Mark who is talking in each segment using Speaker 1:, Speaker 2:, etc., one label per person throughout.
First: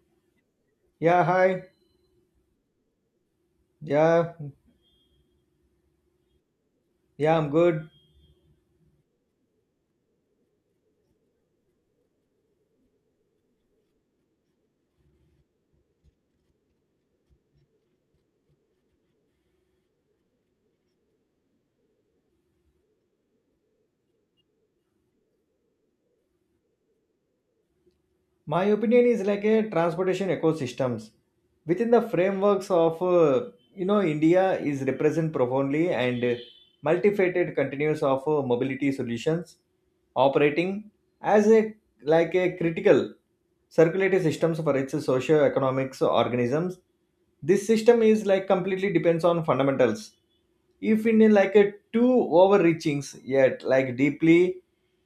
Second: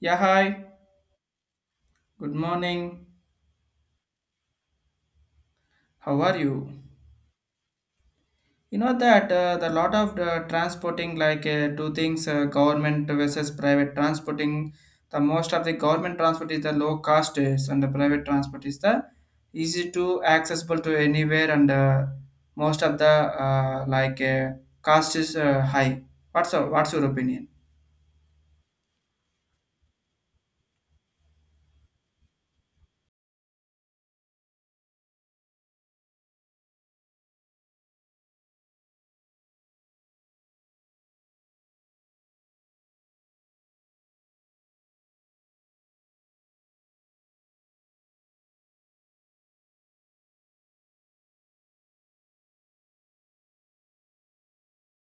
Speaker 1: Yeah, hi.
Speaker 2: Yeah, hi.
Speaker 1: Good morning.
Speaker 2: Yeah,
Speaker 1: How are you?
Speaker 2: yeah, I'm good.
Speaker 1: You know that the lot of the transporting like two things government versus private transporting. The most of the government transport is the low cost is, and the private transport is the easy to accessible to anywhere and most of the uh, like uh, cost is high. What's your opinion?
Speaker 2: My opinion is like a transportation ecosystems within the frameworks of India is represent profoundly and multifaceted continuous of mobility solutions operating as a like a critical circulatory systems for its socio-economics organisms. This system is like completely depends on fundamentals if in a, like a too overreachings yet like deeply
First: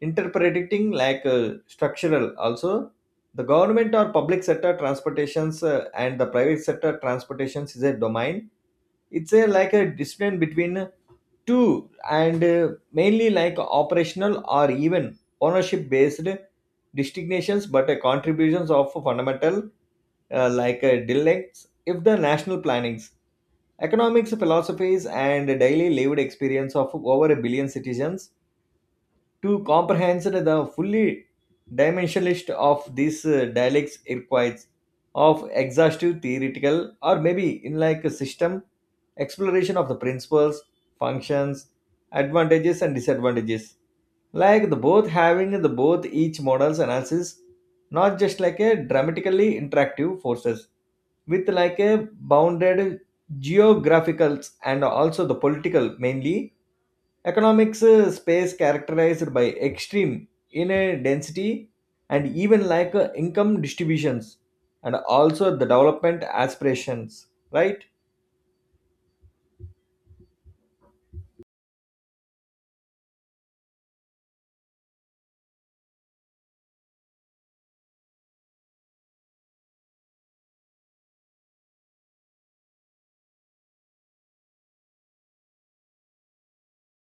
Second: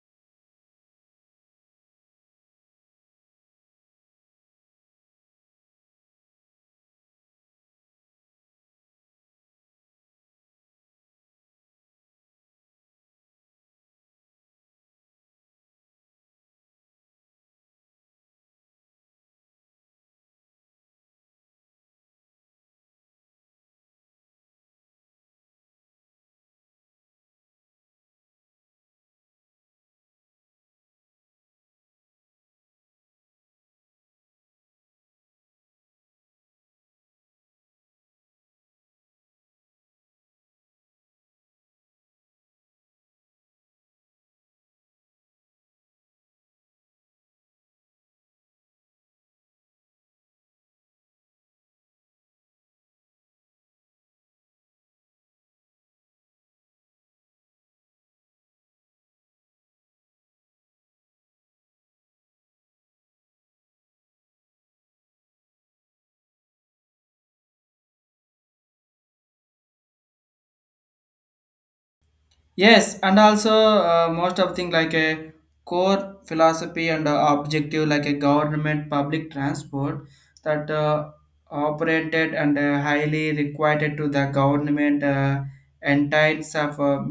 Speaker 2: interpreting like structural also. The government or public sector transportations and the private sector transportations is a domain. It's a like a discipline between two and mainly like operational or even ownership based distinctions but contributions of fundamental dialects if the national plannings, economics philosophies, and daily lived experience of over a billion citizens to comprehend the fully dimensionalist of these dialects requires of exhaustive theoretical or maybe in like a system exploration of the principles, functions, advantages, and disadvantages like the both having the both each models analysis, not just like a dramatically interactive forces with like a bounded geographicals and also the political mainly economics space characterized by extreme in density and even like income distributions and also the development aspirations, right?
Speaker 1: Yes, and also most of thing like a core philosophy and objective like a government public transport that operated and highly required to the government entities of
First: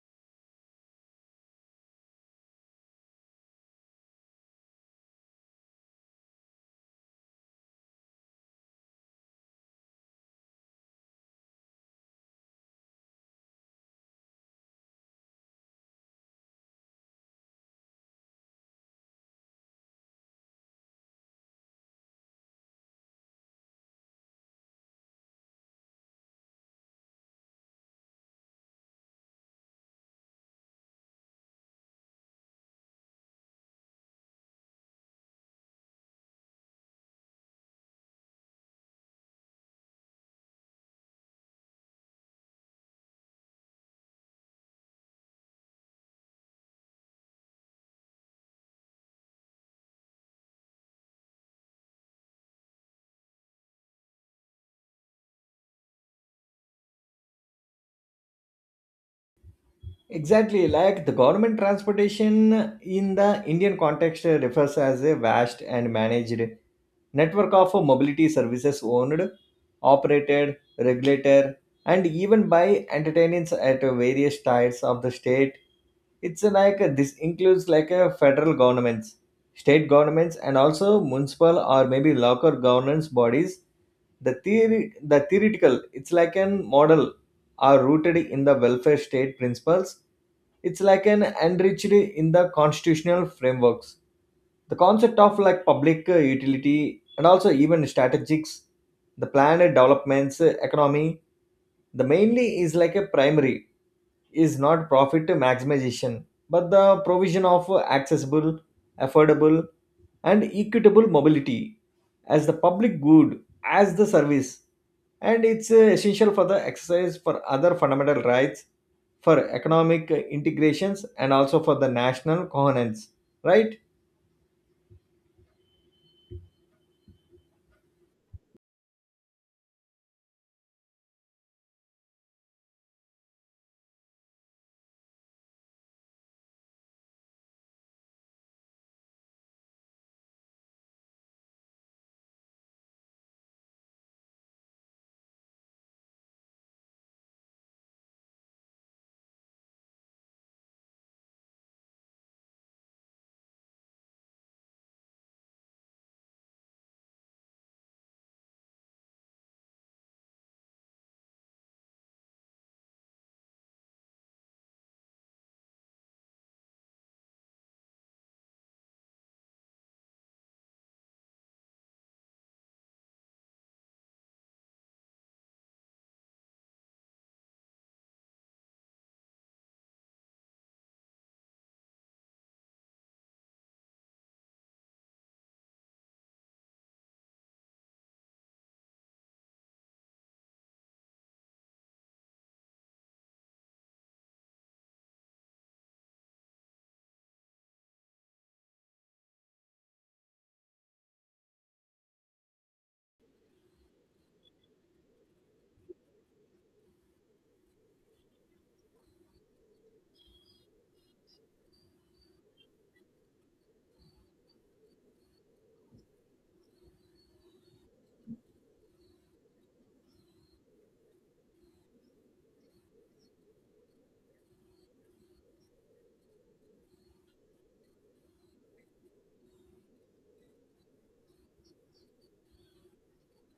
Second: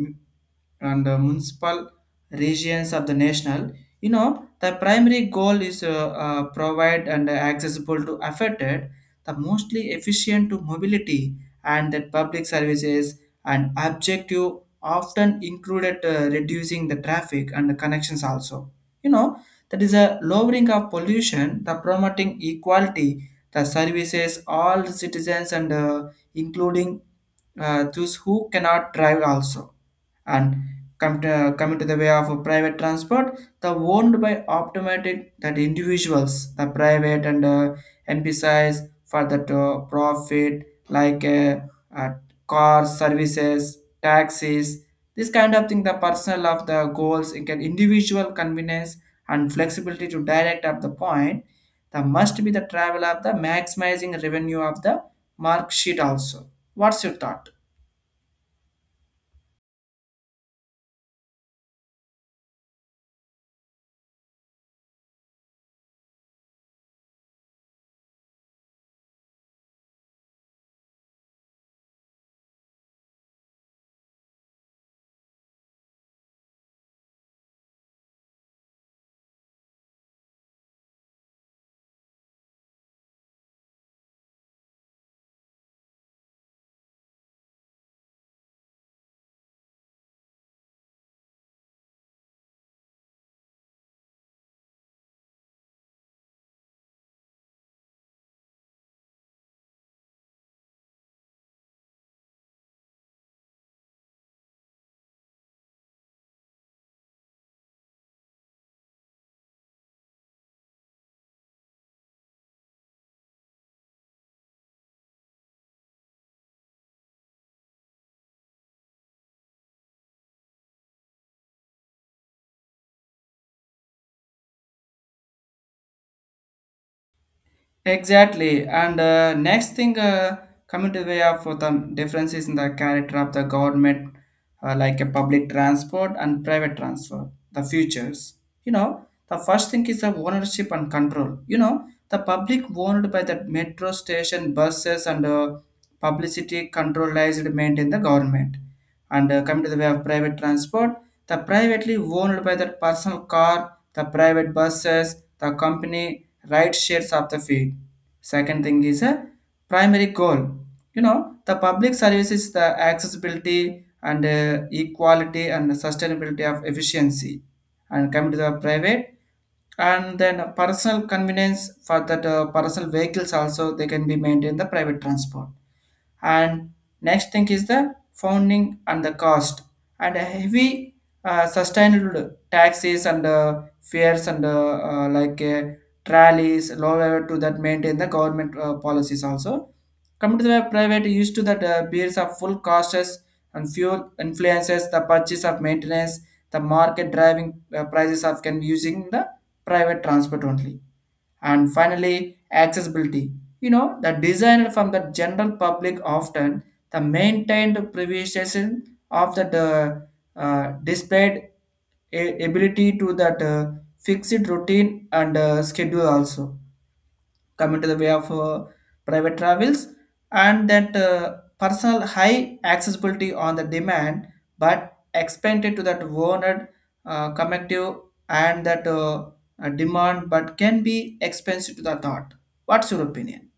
Speaker 1: and municipal regions of the national. You know the primary goal is provide and accessible to affected the mostly efficient to mobility and that public services and objective often included reducing the traffic and the connections also. You know that is a lowering of pollution, the promoting equality, the services all citizens and including those who cannot drive also. And come to the way of a private transport, the owned by automatic that individuals, the private and npcis for that profit, like uh, cars services taxis, this kind of thing, the personal of the goals it can individual convenience and flexibility to direct up the point, the must be the travel of the maximizing revenue of the mark sheet also. What's your thought?
Speaker 2: Exactly, like the government transportation in the Indian context refers as a vast and managed network of mobility services owned, operated, regulated, and even by entertainers at various tiers of the state. It's like this includes like federal governments, state governments, and also municipal or maybe local governance bodies. The theoretical, it's like an model are rooted in the welfare state principles. It's like an enriched in the constitutional frameworks. The concept of like public utility and also even strategics, the planned developments, economy, the mainly is like a primary is not profit maximization, but the provision of accessible, affordable, and equitable mobility as the public good, as the service, and it's essential for the exercise for other fundamental rights for economic integrations and also for the national coherence, right?
Speaker 1: Exactly. And next thing, coming to the way of the differences in the character of the government, like a public transport and private transport, the futures. You know, the first thing is the ownership and control. You know, the public owned by the metro station, buses, and publicity controlled maintained the government. And coming to the way of private transport, the privately owned by the personal car, the private buses, the company ride shares of the fee. Second thing is a primary goal. You know the public service is the accessibility and equality and sustainability of efficiency. And come to the private, and then personal convenience for that personal vehicles also, they can be maintained the private transport. And next thing is the founding and the cost, and a heavy sustainable taxes and fares and uh, like uh, trolleys lower to that maintain the government policies also. Coming to the private used to that bears of full costs and fuel influences the purchase of maintenance, the market driving prices of can using the private transport only. And finally accessibility. You know the design from the general public often the maintained privatization of that displayed ability to that fixed routine and schedule also. Come into the way of private travels and that personal high accessibility on the demand, but expanded to that owned connective and that demand but can be expensive to the thought. What's your opinion?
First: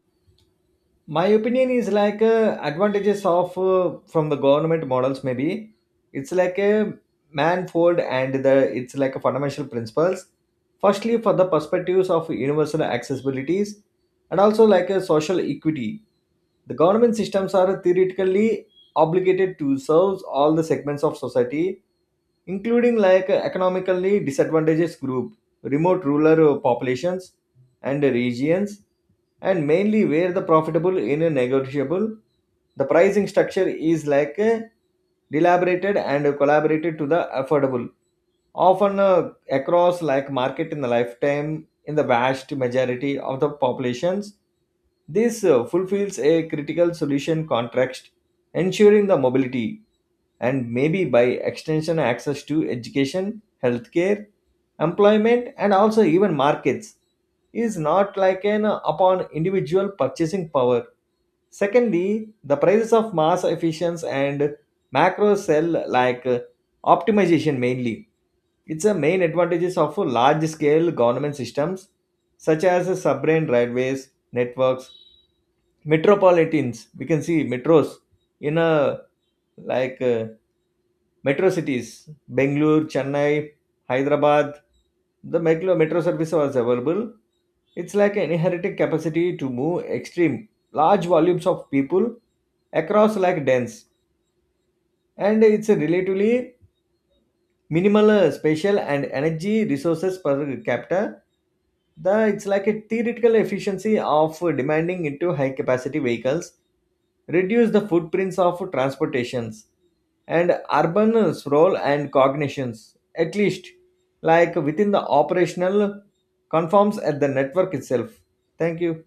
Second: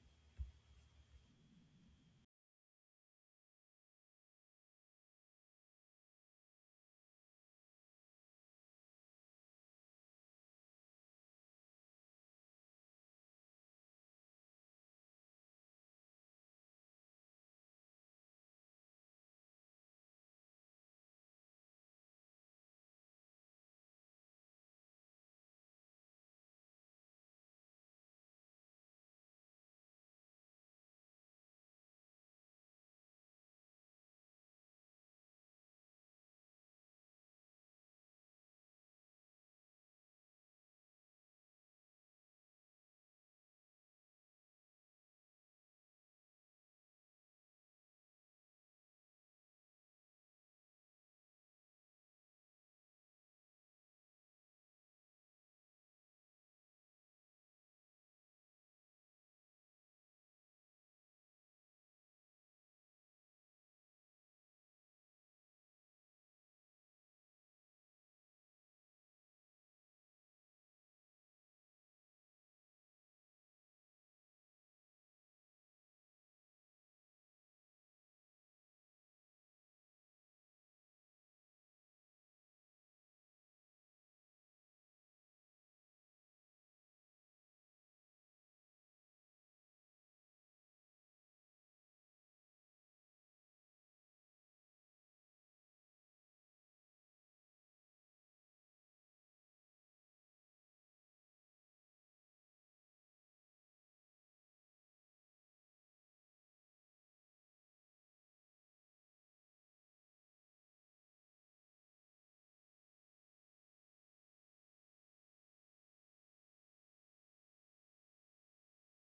Speaker 2: My opinion is like advantages of from the government models maybe it's like a manifold and the it's like a fundamental principles firstly for the perspectives of universal accessibilities and also like a social equity. The government systems are theoretically obligated to serve all the segments of society, including like economically disadvantaged group, remote rural populations and regions, and mainly where the profitable in a negotiable. The pricing structure is like a deliberated and collaborated to the affordable, often across like market in the lifetime in the vast majority of the populations. This fulfills a critical solution context, ensuring the mobility and maybe by extension access to education, healthcare, employment, and also even markets is not like an upon individual purchasing power. Secondly, the prices of mass efficiency and macro cell like optimization mainly. It's a main advantages of large scale government systems such as submarine railways, networks, metropolitans. We can see metros in a like metro cities, Bangalore, Chennai, Hyderabad, the metro service was available. It's like an inherent capacity to move extreme, large volumes of people across like dense. And it's a relatively minimal spatial and energy resources per capita the it's like a theoretical efficiency of demanding into high capacity vehicles reduce the footprints of transportations and urban sprawl and cognitions at least like within the operational conforms at the network itself. Thank you.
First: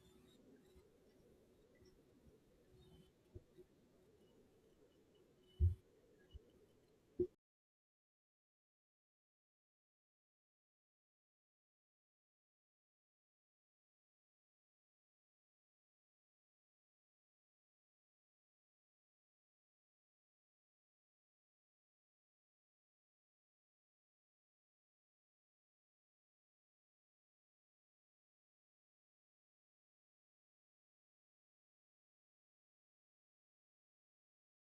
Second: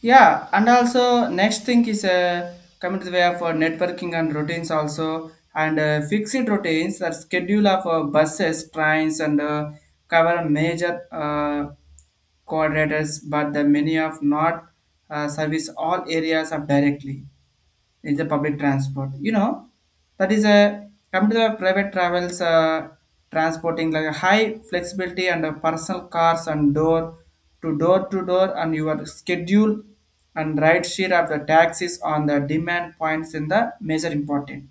Speaker 1: Yeah, and also next thing is coming to the way of networking and routines also, and fixed routines the schedule of buses trains and cover major coordinators, but the many of not service all areas of directly in the public transport. You know, that is a come to the private travels, transporting like a high flexibility and personal cars and door to door and your schedule and ride share of the taxis on the demand points in the major important.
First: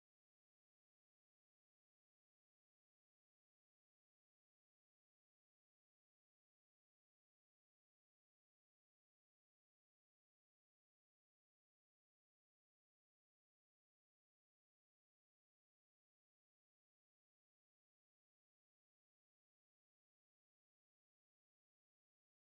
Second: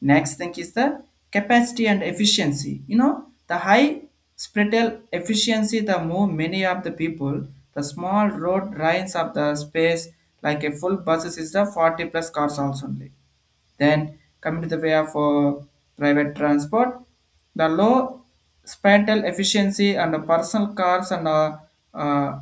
Speaker 1: Next thing is the capacity and efficiency. You know, the high spreadal efficiency, the more many of the people, the small road lines of the space, like a full buses is the 40 plus cars also only. Then coming to the way of private transport, the low spatial efficiency and the personal cars and uh,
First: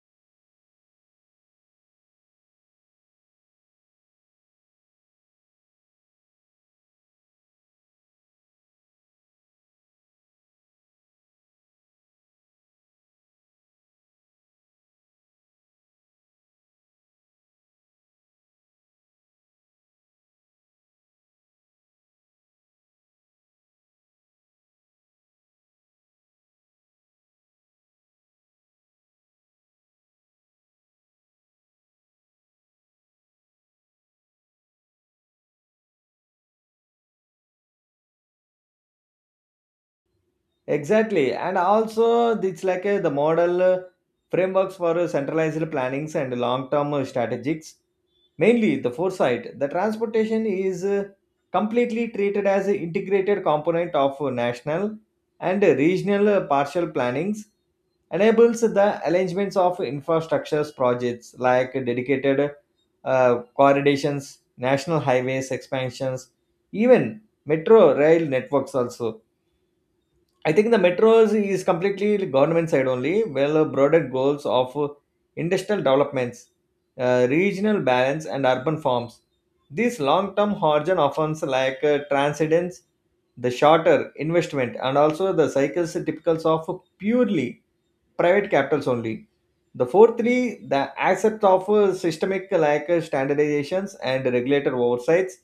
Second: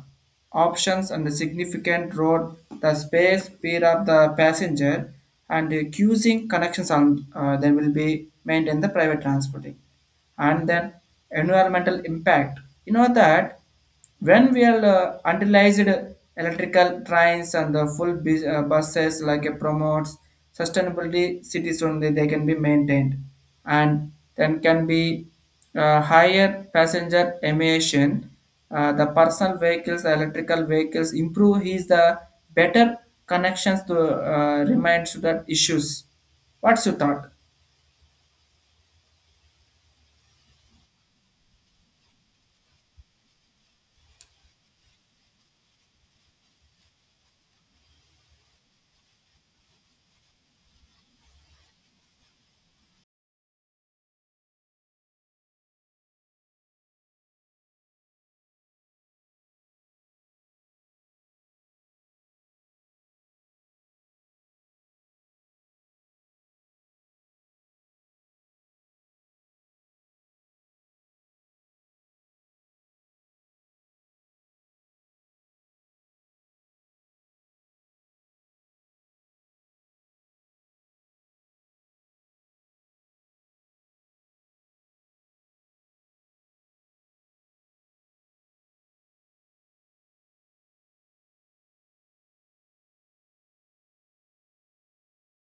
Speaker 1: options and the significant road, the space, speed of the passenger, and the using connections on, there will be maintained the private transporting. And then environmental impact. You know that when we are utilized electrical trains and the buses like a promotes sustainability cities only, they can be maintained. And then can be higher passenger emission. The personal vehicles electrical vehicles improve his the better connections to remind to that issues. What's your thought?
Speaker 2: Exactly. And also, it's like a, the model frameworks for centralized plannings and long term strategics. Mainly the foresight. The transportation is completely treated as an integrated component of national and regional partial plannings, enables the arrangements of infrastructures projects like dedicated corridors, national highways expansions, even metro rail networks also. I think the metros is completely government side only. Well, broader goals of industrial developments, regional balance, and urban forms. These long-term horizon offers like transcendence, the shorter investment, and also the cycles typicals of purely private capitals only. The fourthly, the accept of systemic like standardizations and regulator oversights.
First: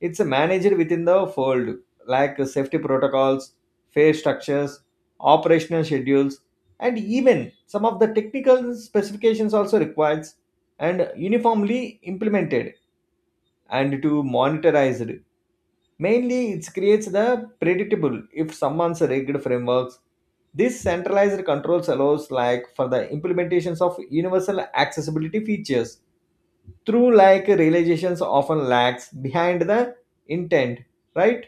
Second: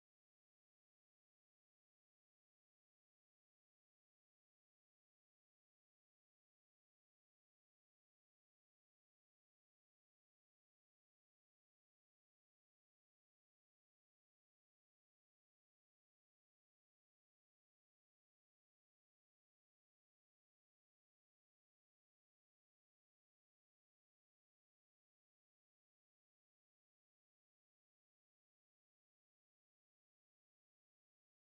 Speaker 2: It's managed within the fold, like safety protocols, fair structures, operational schedules, and even some of the technical specifications also requires and uniformly implemented and to monetized. Mainly, it creates the predictable if someone's rigged frameworks. This centralized controls allows like for the implementations of universal accessibility features through like realizations often lags behind the intent, right?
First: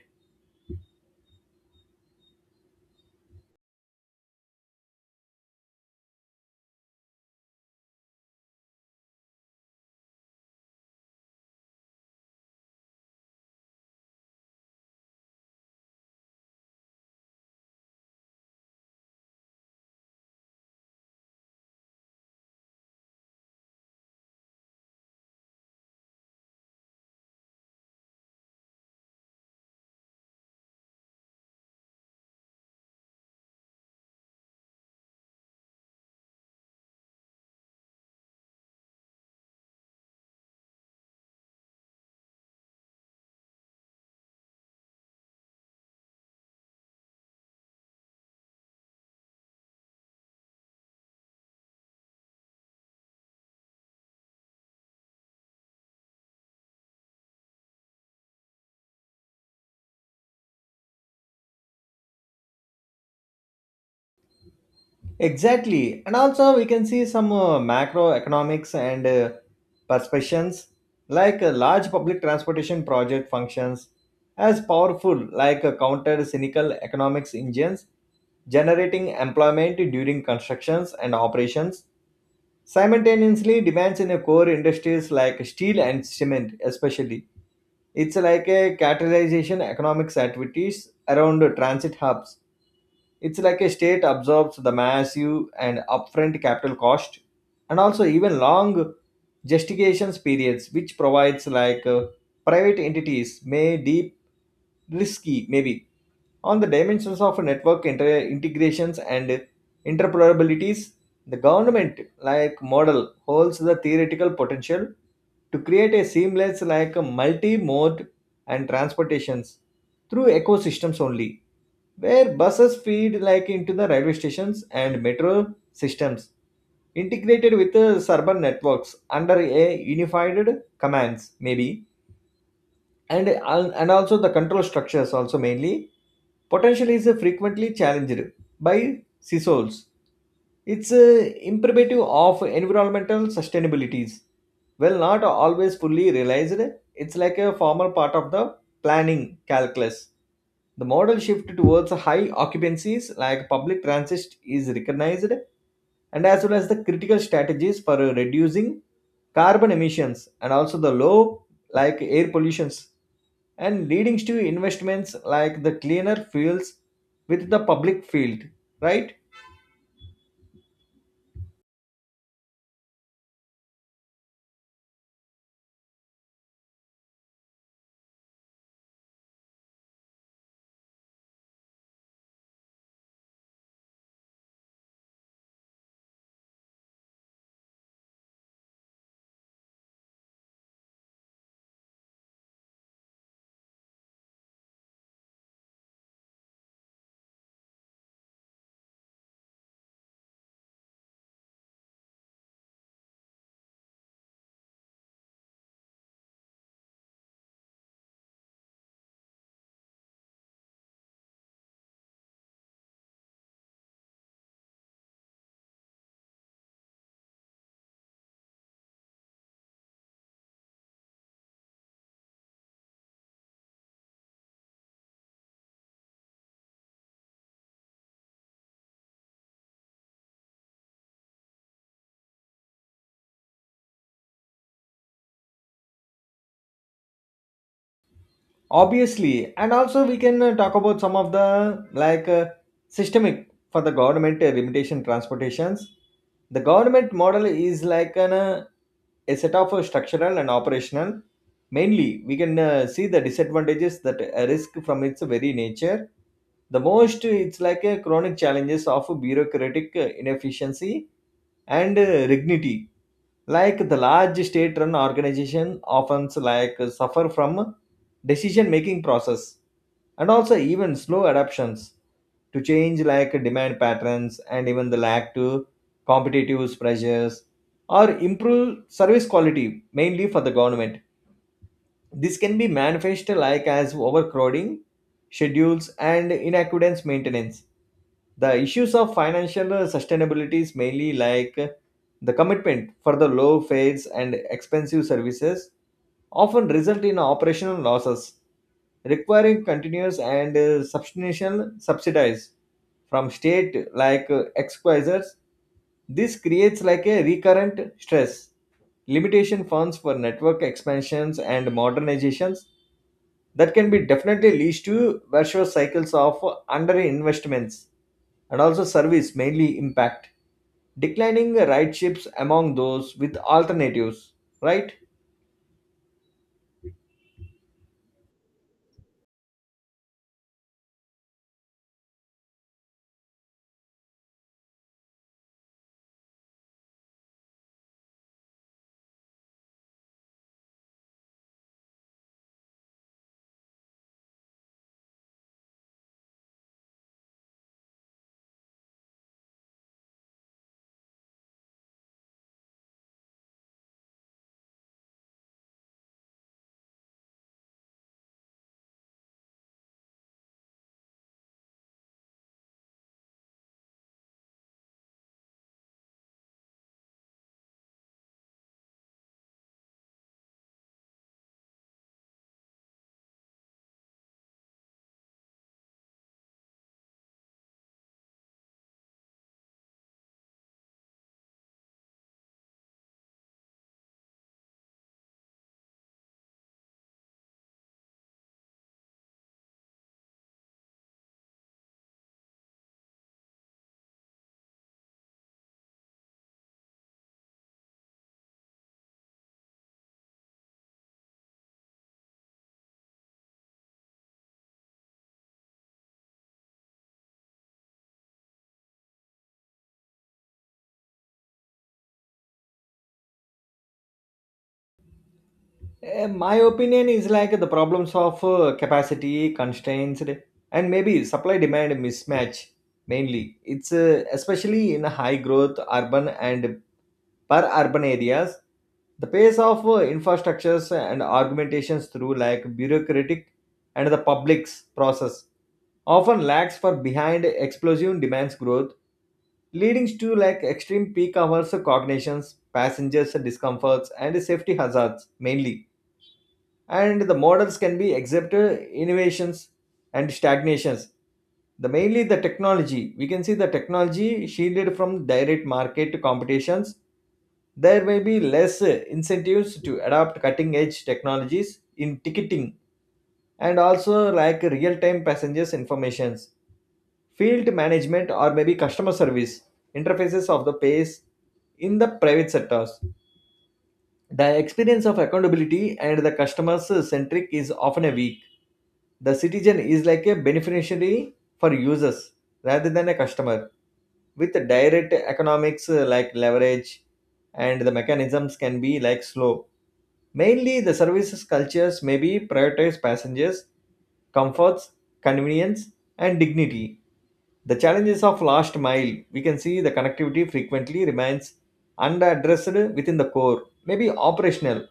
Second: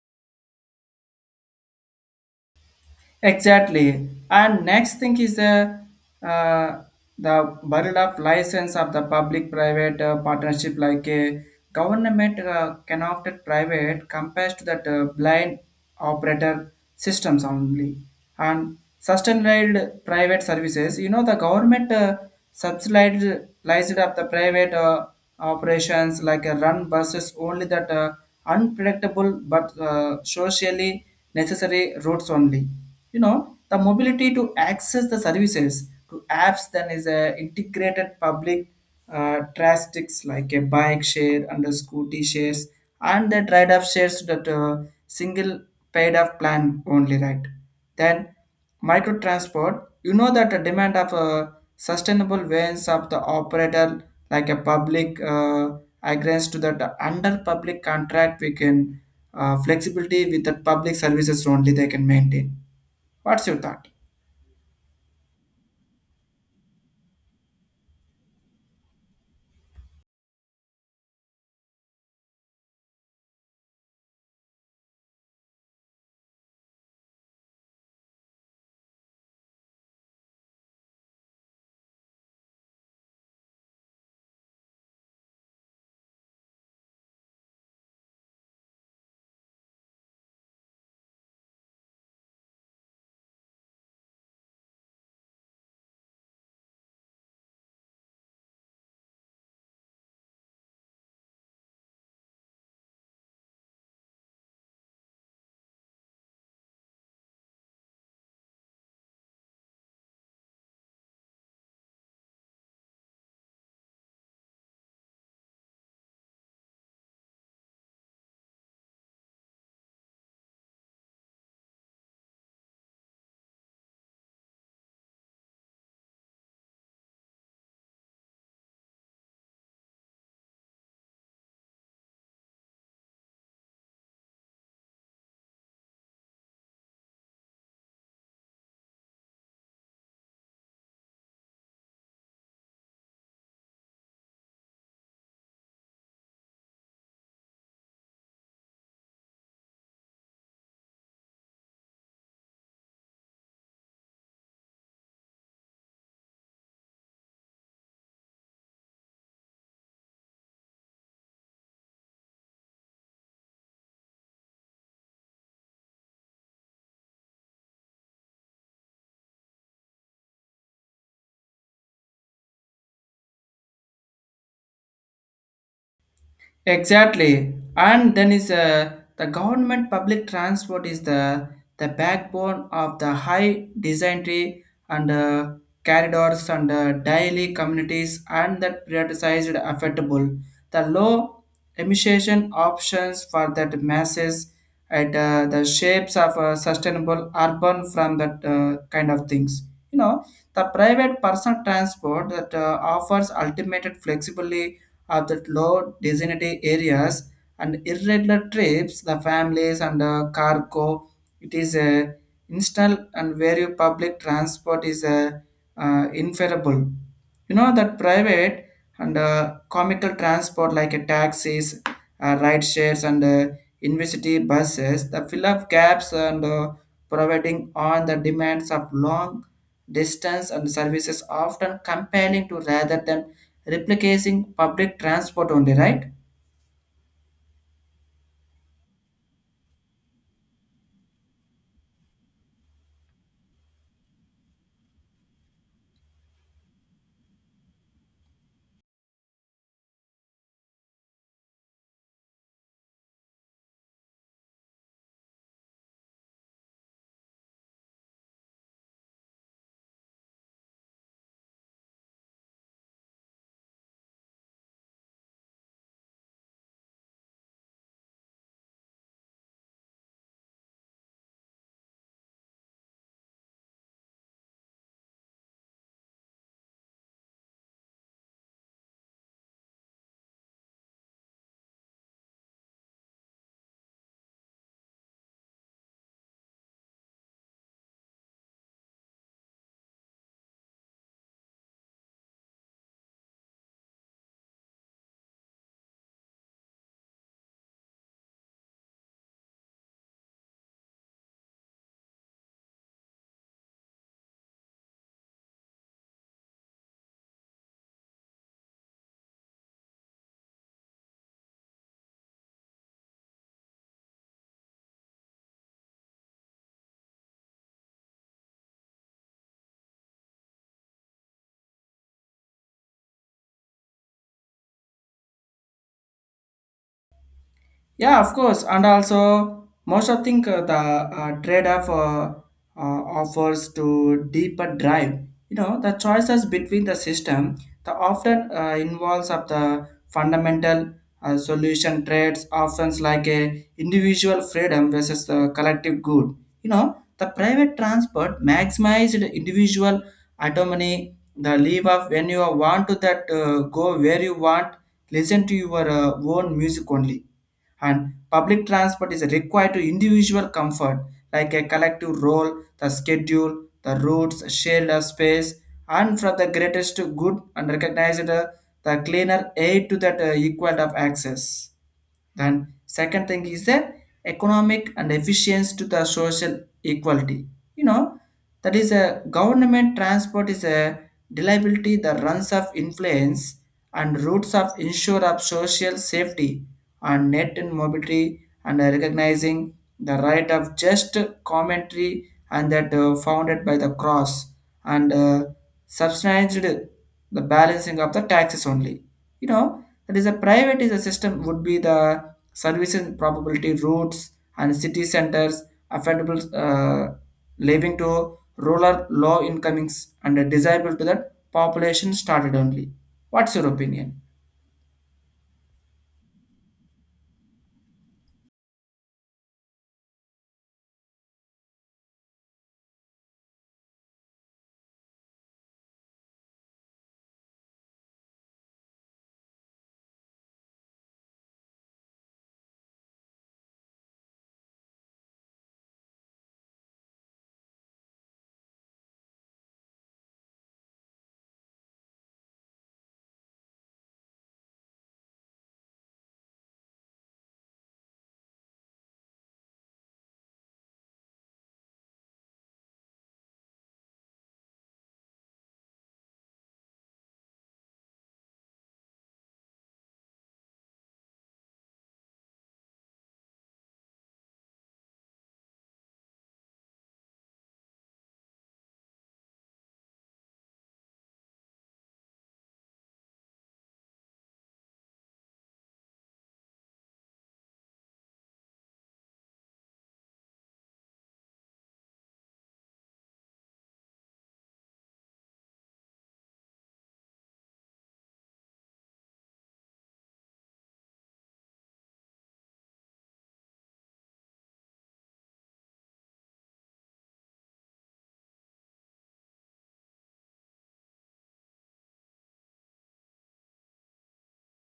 Speaker 1: Exactly. And next thing is uh, the burial of license of the public-private partnership, like a government connected private compared to that blind operator systems only, and sustained private services. You know the government subsidized of the private operations like a run buses only that unpredictable but socially necessary routes only. You know the mobility to access the services to apps, then is a integrated public trastics like a bike share and a scooty shares and the trade-off shares that single paid-off plan only, right? Then micro transport. You know that the demand of sustainable ways of the operator like a public agrees to that under public contract we can flexibility with the public services only, they can maintain. What's your thought?
Speaker 2: Exactly. And also, we can see some macroeconomics and perceptions like a large public transportation project functions as powerful, like a counter cynical economics engines, generating employment during constructions and operations. Simultaneously, demands in the core industries like steel and cement, especially. It's like a catalyzation economics activities around the transit hubs. It's like a state absorbs the massive and upfront capital cost and also even long gestation periods, which provides like private entities may deep risky maybe on the dimensions of network integrations and interoperabilities, the government like model holds the theoretical potential to create a seamless like multi-mode and transportations through ecosystems only where buses feed like into the railway stations and metro systems integrated with the urban networks under a unified commands maybe and also the control structures also mainly potentially is frequently challenged by CISOs. It's imperative of environmental sustainabilities. Well, not always fully realized, it's like a formal part of the planning calculus. The model shift towards high occupancies like public transit is recognized and as well as the critical strategies for reducing carbon emissions and also the low like air pollutions and leading to investments like the cleaner fuels with the public field, right?
Speaker 1: Exactly. And then is the government public transport is the backbone of the high designry and corridors and daily communities, and that prioritized affordable the low emission options for that masses at the shapes of sustainable urban from that kind of things. You know the private personal transport that offers ultimate flexibility of the low density areas and irregular trips, the families and the cargo. It is a install and where public transport is a inferable. You know that private and comical transport like a taxis, ride shares and university buses, the fill up gaps and providing on the demands of long distance and services often compelling to rather than replicating public transport only, right?
Speaker 2: Obviously. And also we can talk about some of the like systemic for the government limitation transportations. The government model is like an a set of structural and operational mainly we can see the disadvantages that risk from its very nature. The most it's like a chronic challenges of bureaucratic inefficiency and rignity like the large state run organization often like suffer from decision making process and also even slow adaptations to change like demand patterns and even the lack to competitive pressures or improve service quality mainly for the government. This can be manifested like as overcrowding, schedules, and inaccurate maintenance. The issues of financial sustainability is mainly like the commitment for the low fares and expensive services often result in operational losses, requiring continuous and substantial subsidies from state like exquisites. This creates like a recurrent stress limitation funds for network expansions and modernizations that can be definitely leads to virtuous cycles of underinvestments and also service mainly impact declining rideships among those with alternatives, right?
Speaker 1: Yeah, of course, and also most of think the trade-off offers to deeper drive. You know, the choices between the system, the often involves of the fundamental solution trades, often like a individual freedom versus the collective good. You know, the private transport maximized individual autonomy, the leave of when you want to that go where you want, listen to your own music only. And public transport is required to individual comfort, like a collective role, the schedule, the routes, shared space, and for the greatest good, and recognized the cleaner aid to that equal of access. Then second thing is the economic and efficiency to the social equality. You know, that is a government transport is a reliability, the runs of influence and routes of ensure of social safety and net and mobility and recognizing the right of just commentary and that founded by the cross and substantiated the balancing of the taxes only. You know that is a private is a system would be the services probability routes and city centers affordable living to rural low incomings and desirable to that population started only. What's your opinion?
Speaker 2: My opinion is like the problems of capacity constraints and maybe supply demand mismatch mainly it's especially in high growth urban and per urban areas. The pace of infrastructures and augmentations through like bureaucratic and the public's process often lags for behind explosive demands growth leading to like extreme peak hours of cognitions passengers discomforts and safety hazards mainly and the models can be accepted innovations and stagnations the mainly the technology we can see the technology shielded from direct market competitions there may be less incentives to adopt cutting edge technologies in ticketing and also like real time passengers informations, field management, or maybe customer service interfaces of the pace in the private sectors. The experience of accountability and the customers centric is often a weak. The citizen is like a beneficiary for users rather than a customer with direct economics like leverage and the mechanisms can be like slow. Mainly, the services cultures may be prioritize passengers, comforts, convenience, and dignity. The challenges of last mile, we can see the connectivity frequently remains unaddressed within the core, maybe operational.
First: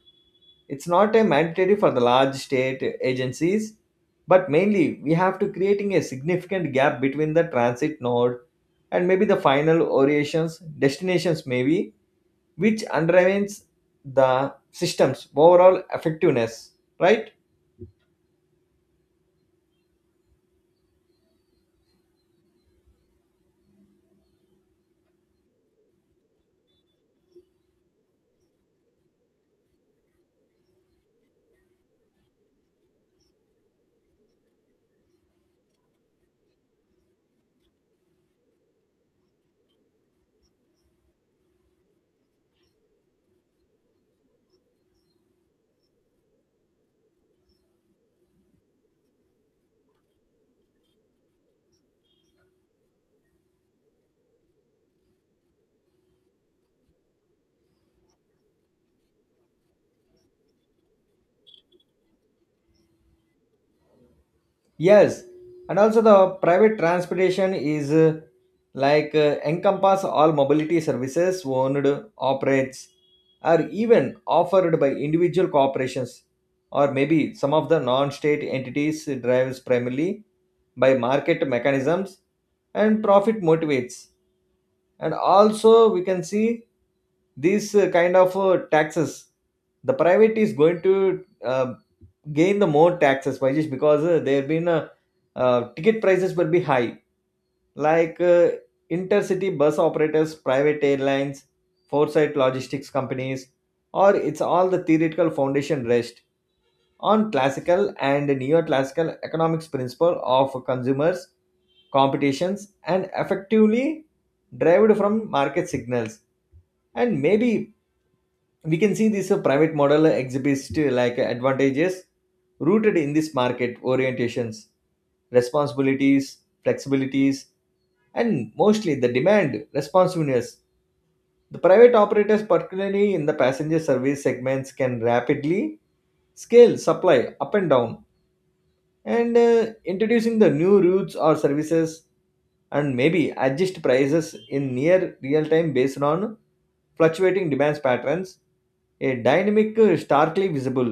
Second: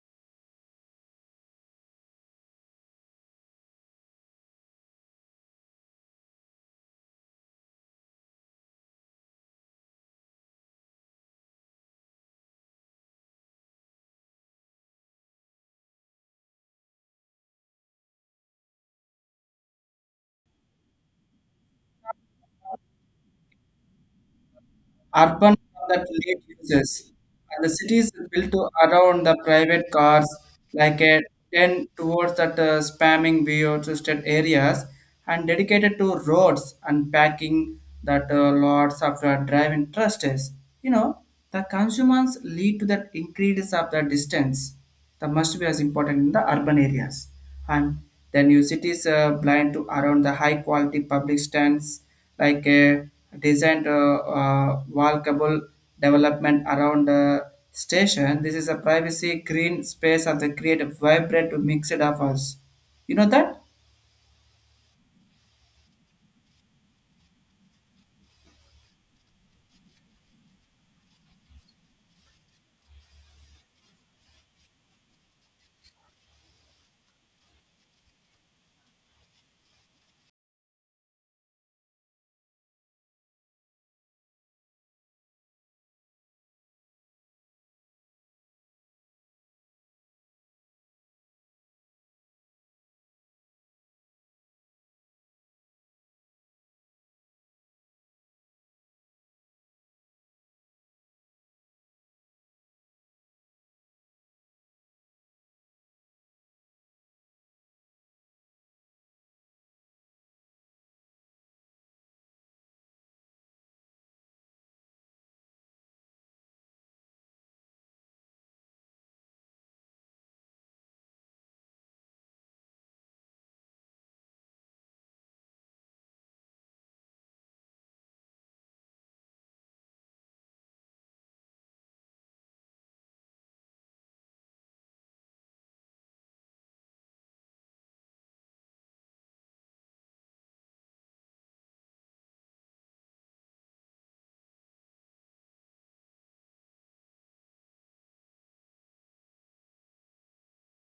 Speaker 2: It's not a mandatory for the large state agencies, but mainly we have to creating a significant gap between the transit node and maybe the final orientations, destinations maybe which undermines the system's overall effectiveness, right?
Speaker 1: Urban that late uses. And the cities built to around the private cars, like a 10 towards that spamming VO2 areas, and dedicated to roads and packing that lots of the driving trusts. You know, the consumers lead to that increase of the distance that must be as important in the urban areas. And then your cities blind to around the high quality public stands, like a designed walkable development around the station. This is a privacy green space of the creative vibrant to mix it up us. You know that?
Speaker 2: Yes. And also the private transportation is like encompass all mobility services owned, operates, or even offered by individual corporations or maybe some of the non-state entities drives primarily by market mechanisms and profit motivates. And also we can see these kind of taxes the private is going to gain the more taxes by just because there have been ticket prices will be high like intercity bus operators private airlines foresight logistics companies or it's all the theoretical foundation rest on classical and neoclassical economics principle of consumers competitions and effectively derived from market signals and maybe we can see this private model exhibits to, like advantages rooted in this market orientations responsibilities flexibilities and mostly the demand responsiveness the private operators particularly in the passenger service segments can rapidly scale supply up and down and introducing the new routes or services and maybe adjust prices in near real time based on fluctuating demands patterns a dynamic starkly visible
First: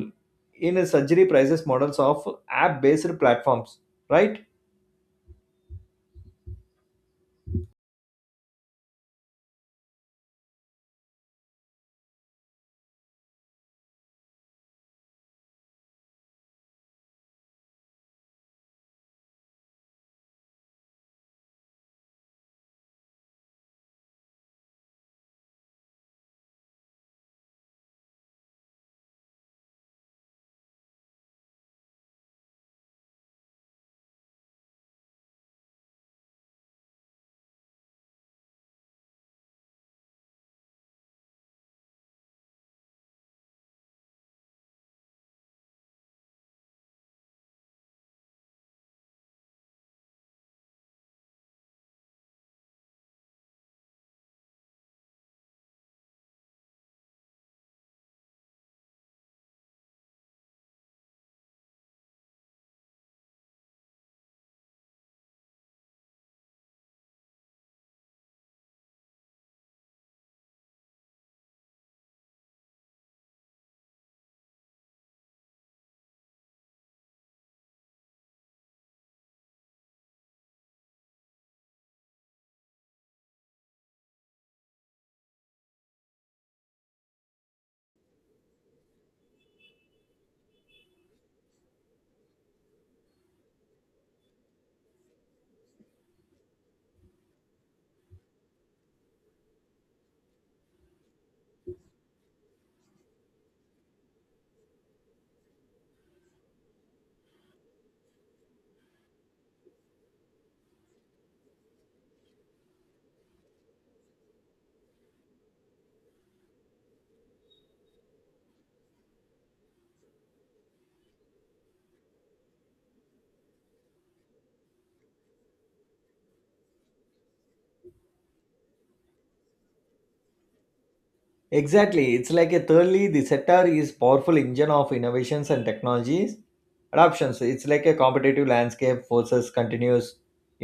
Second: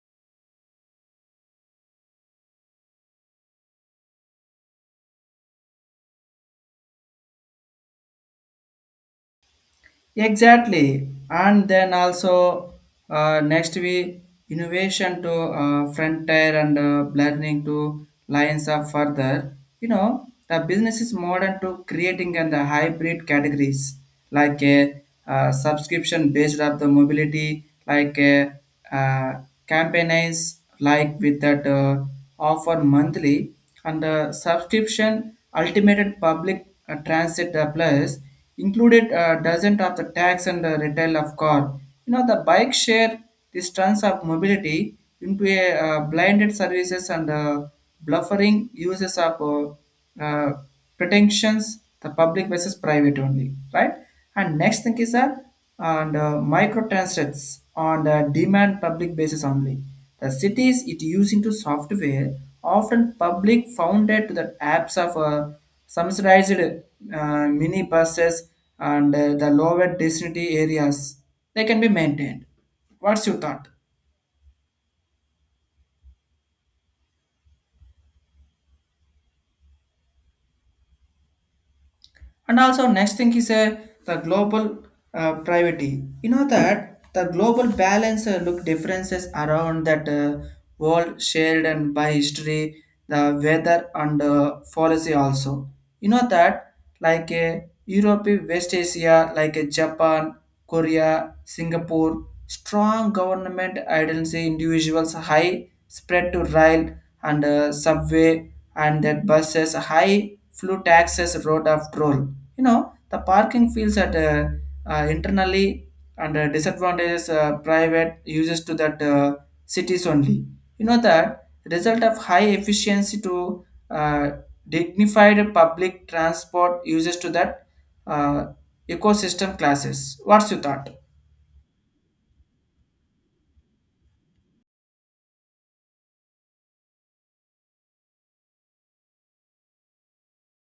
Speaker 2: in a surgery prices models of app based platforms, right?
Speaker 1: Exactly, and then also next we innovation to frontier and blending to lines up further. You know the business is modern to creating and the hybrid categories, like a subscription based of the mobility, like a uh, campaigns like with that offer monthly and subscription ultimate public transit plus included dozens of the tax and retail of car. You know, the bike share, this trans of mobility into a blinded services and bluffering uses of pretensions, the public versus private only, right? And next thing is that and micro transits on the demand public basis only. The cities it using to software often public founded to the apps of subsidized mini buses and the lower density areas, they can be maintained. What's your thought? And also next thing is the global privacy. You know that the global balance look differences around that world shared and by history, the weather and policy also. You know that like Europe, West Asia, like Japan, Korea, Singapore, strong government agency individuals high spread to rail and subway and that buses high flu taxes road of troll. You know the parking feels at internally and disadvantages private users to that cities only. You know that result of high efficiency to dignified public transport uses to that uh, ecosystem classes. What's your thought?
Speaker 2: Exactly. It's like a thirdly the sector is powerful engine of innovations and technologies adoptions it's like a competitive landscape forces continuous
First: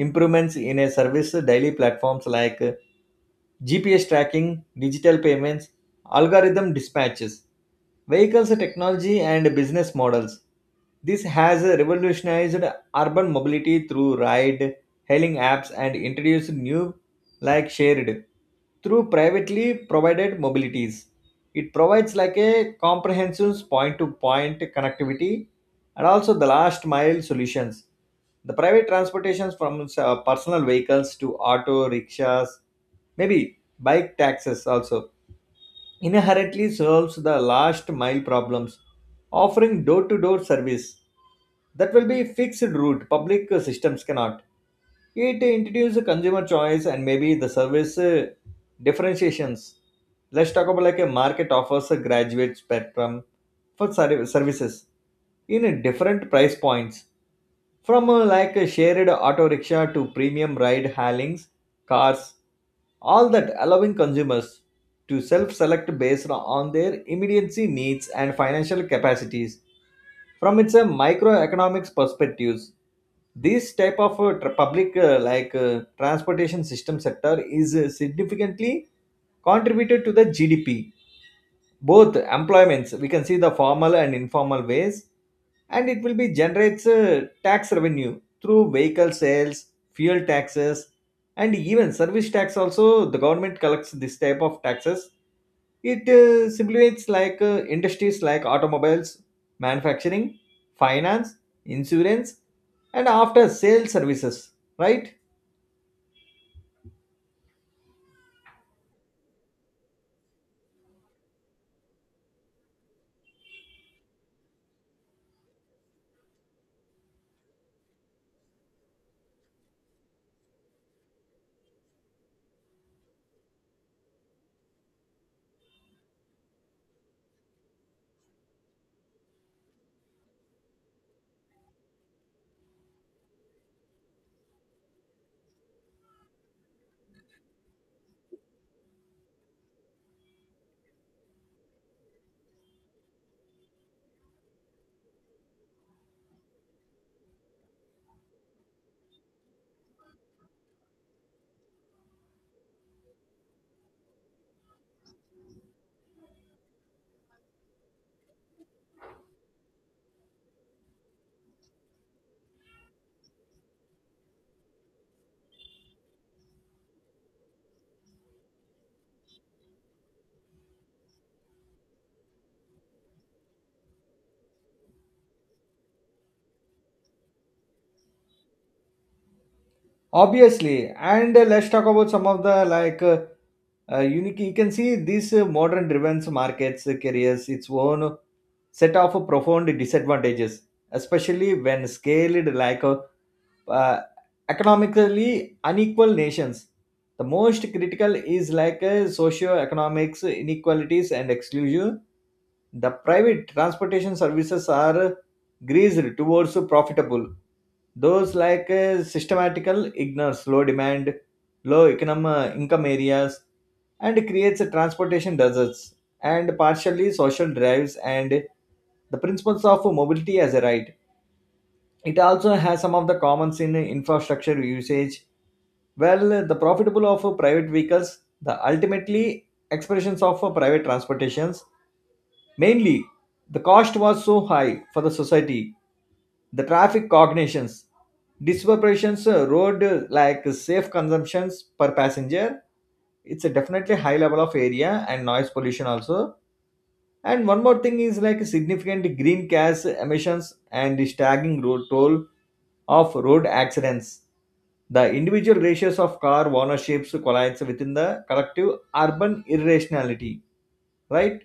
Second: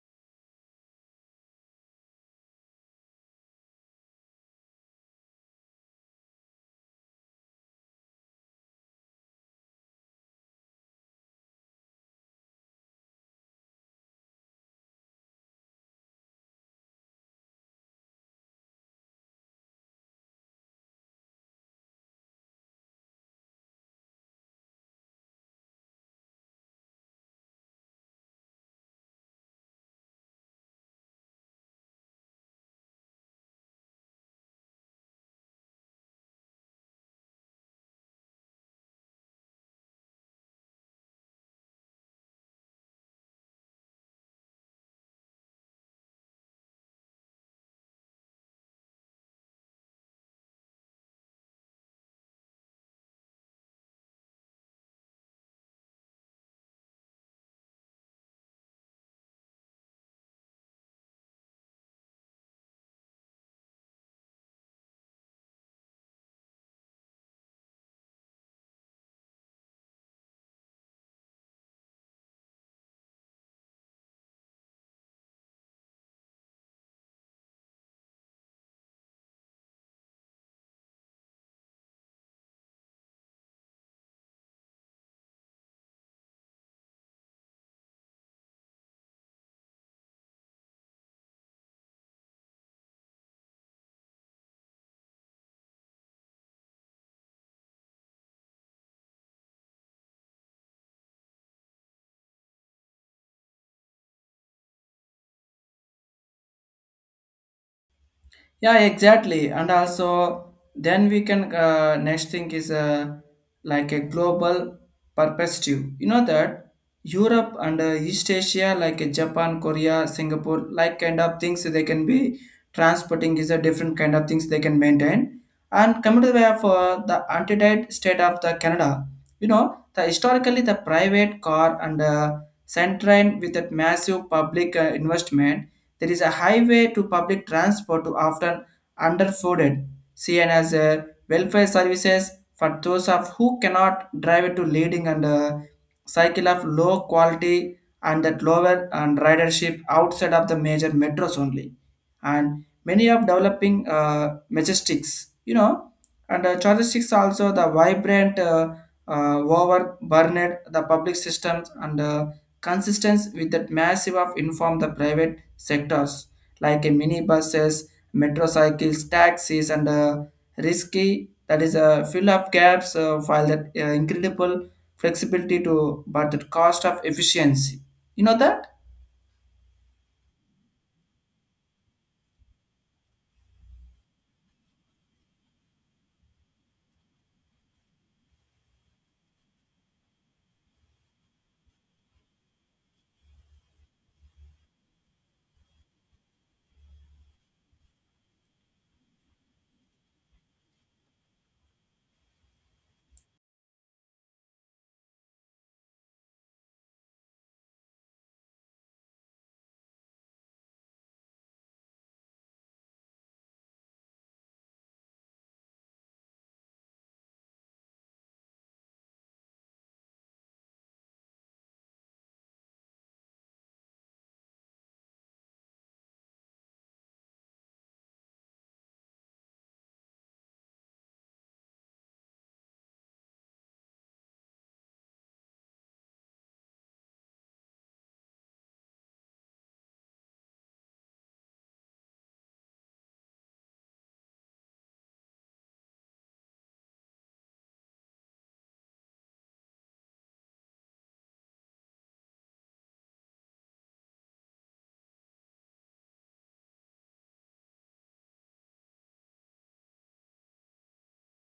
Speaker 2: improvements in a service daily platforms like GPS tracking, digital payments, algorithm dispatches. Vehicles technology and business models. This has revolutionized urban mobility through ride hailing apps and introduced new like shared through privately provided mobilities. It provides like a comprehensive point to point connectivity and also the last mile solutions. The private transportations from personal vehicles to auto rickshaws, maybe bike taxis also inherently solves the last mile problems, offering door to door service that will be fixed route public systems cannot. It introduces consumer choice and maybe the service differentiations. Let's talk about like a market offers a graduate spectrum for services in different price points from like a shared auto rickshaw to premium ride hailings cars all that allowing consumers to self select based on their immediacy needs and financial capacities. From its microeconomics perspectives, this type of public transportation system sector is significantly contributed to the GDP both employments we can see the formal and informal ways and it will be generates tax revenue through vehicle sales fuel taxes and even service tax also the government collects this type of taxes it simulates like industries like automobiles manufacturing finance insurance and after sales services, right?
Speaker 1: Yeah, exactly. And also, then we can next thing is like a global perspective. You know that Europe and East Asia, like Japan, Korea, Singapore, like kind of things, they can be transporting is a different kind of things, they can maintain. And coming to the way of the antidote state of the Canada. You know, the historically the private car and sand train with that massive public investment, there is a highway to public transport to often underfunded, seen as a welfare services for those of who cannot drive, to leading and a cycle of low quality and that lower and ridership outside of the major metros only. And many of developing majestics, you know, and characteristics also the vibrant overburdened the public systems and consistence with that massive of inform the private sectors like minibuses, metrocycles, taxis, and risky that is a fill up gaps, while that incredible flexibility to but the cost of efficiency. You know that?
Speaker 2: Obviously. And let's talk about some of the like unique you can see these modern driven markets carries its own set of profound disadvantages especially when scaled like uh, economically unequal nations. The most critical is like socio-economics inequalities and exclusion. The private transportation services are greased towards profitable. Those like systematical ignores low demand, low income areas, and creates a transportation deserts and partially social drives and the principles of mobility as a right it also has some of the common sin infrastructure usage. Well, the profitable of private vehicles, the ultimately expressions of private transportations. Mainly, the cost was so high for the society. The traffic cognitions, disproportions, road like safe consumptions per passenger. It's a definitely high level of area and noise pollution also and one more thing is like significant green gas emissions and the staggering road toll of road accidents. The individual ratios of car ownerships collides within the collective urban irrationality, right?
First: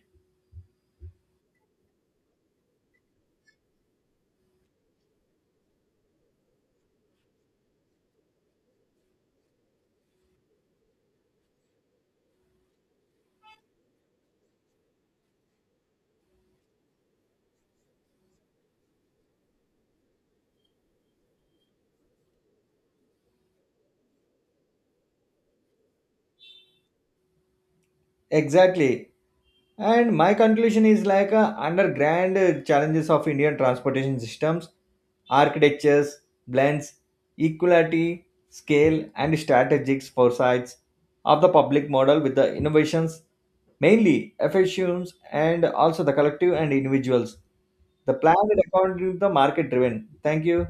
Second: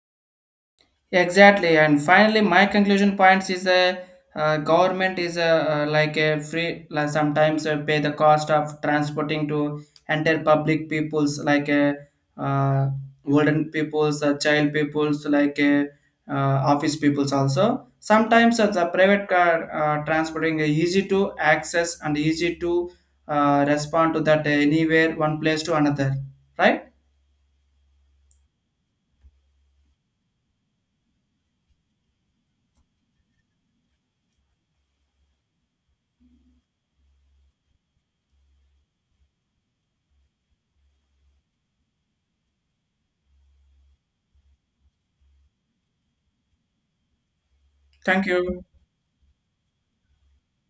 Speaker 1: Yeah, exactly, and finally, my conclusion points is a government is a, like a free like sometimes pay the cost of transporting to enter public peoples, like a uh, olden peoples, child peoples, like a office peoples also. Sometimes the private car transporting is easy to access and easy to respond to that anywhere one place to another. Right?
Speaker 2: Exactly. And my conclusion is like under grand challenges of Indian transportation systems, architectures, blends, equality, scale, and strategic foresights of the public model with the innovations, mainly efficiencies and also the collective and individuals. The
Speaker 1: Thank
Speaker 2: plan is
Speaker 1: you.
Speaker 2: according to the market driven. Thank you.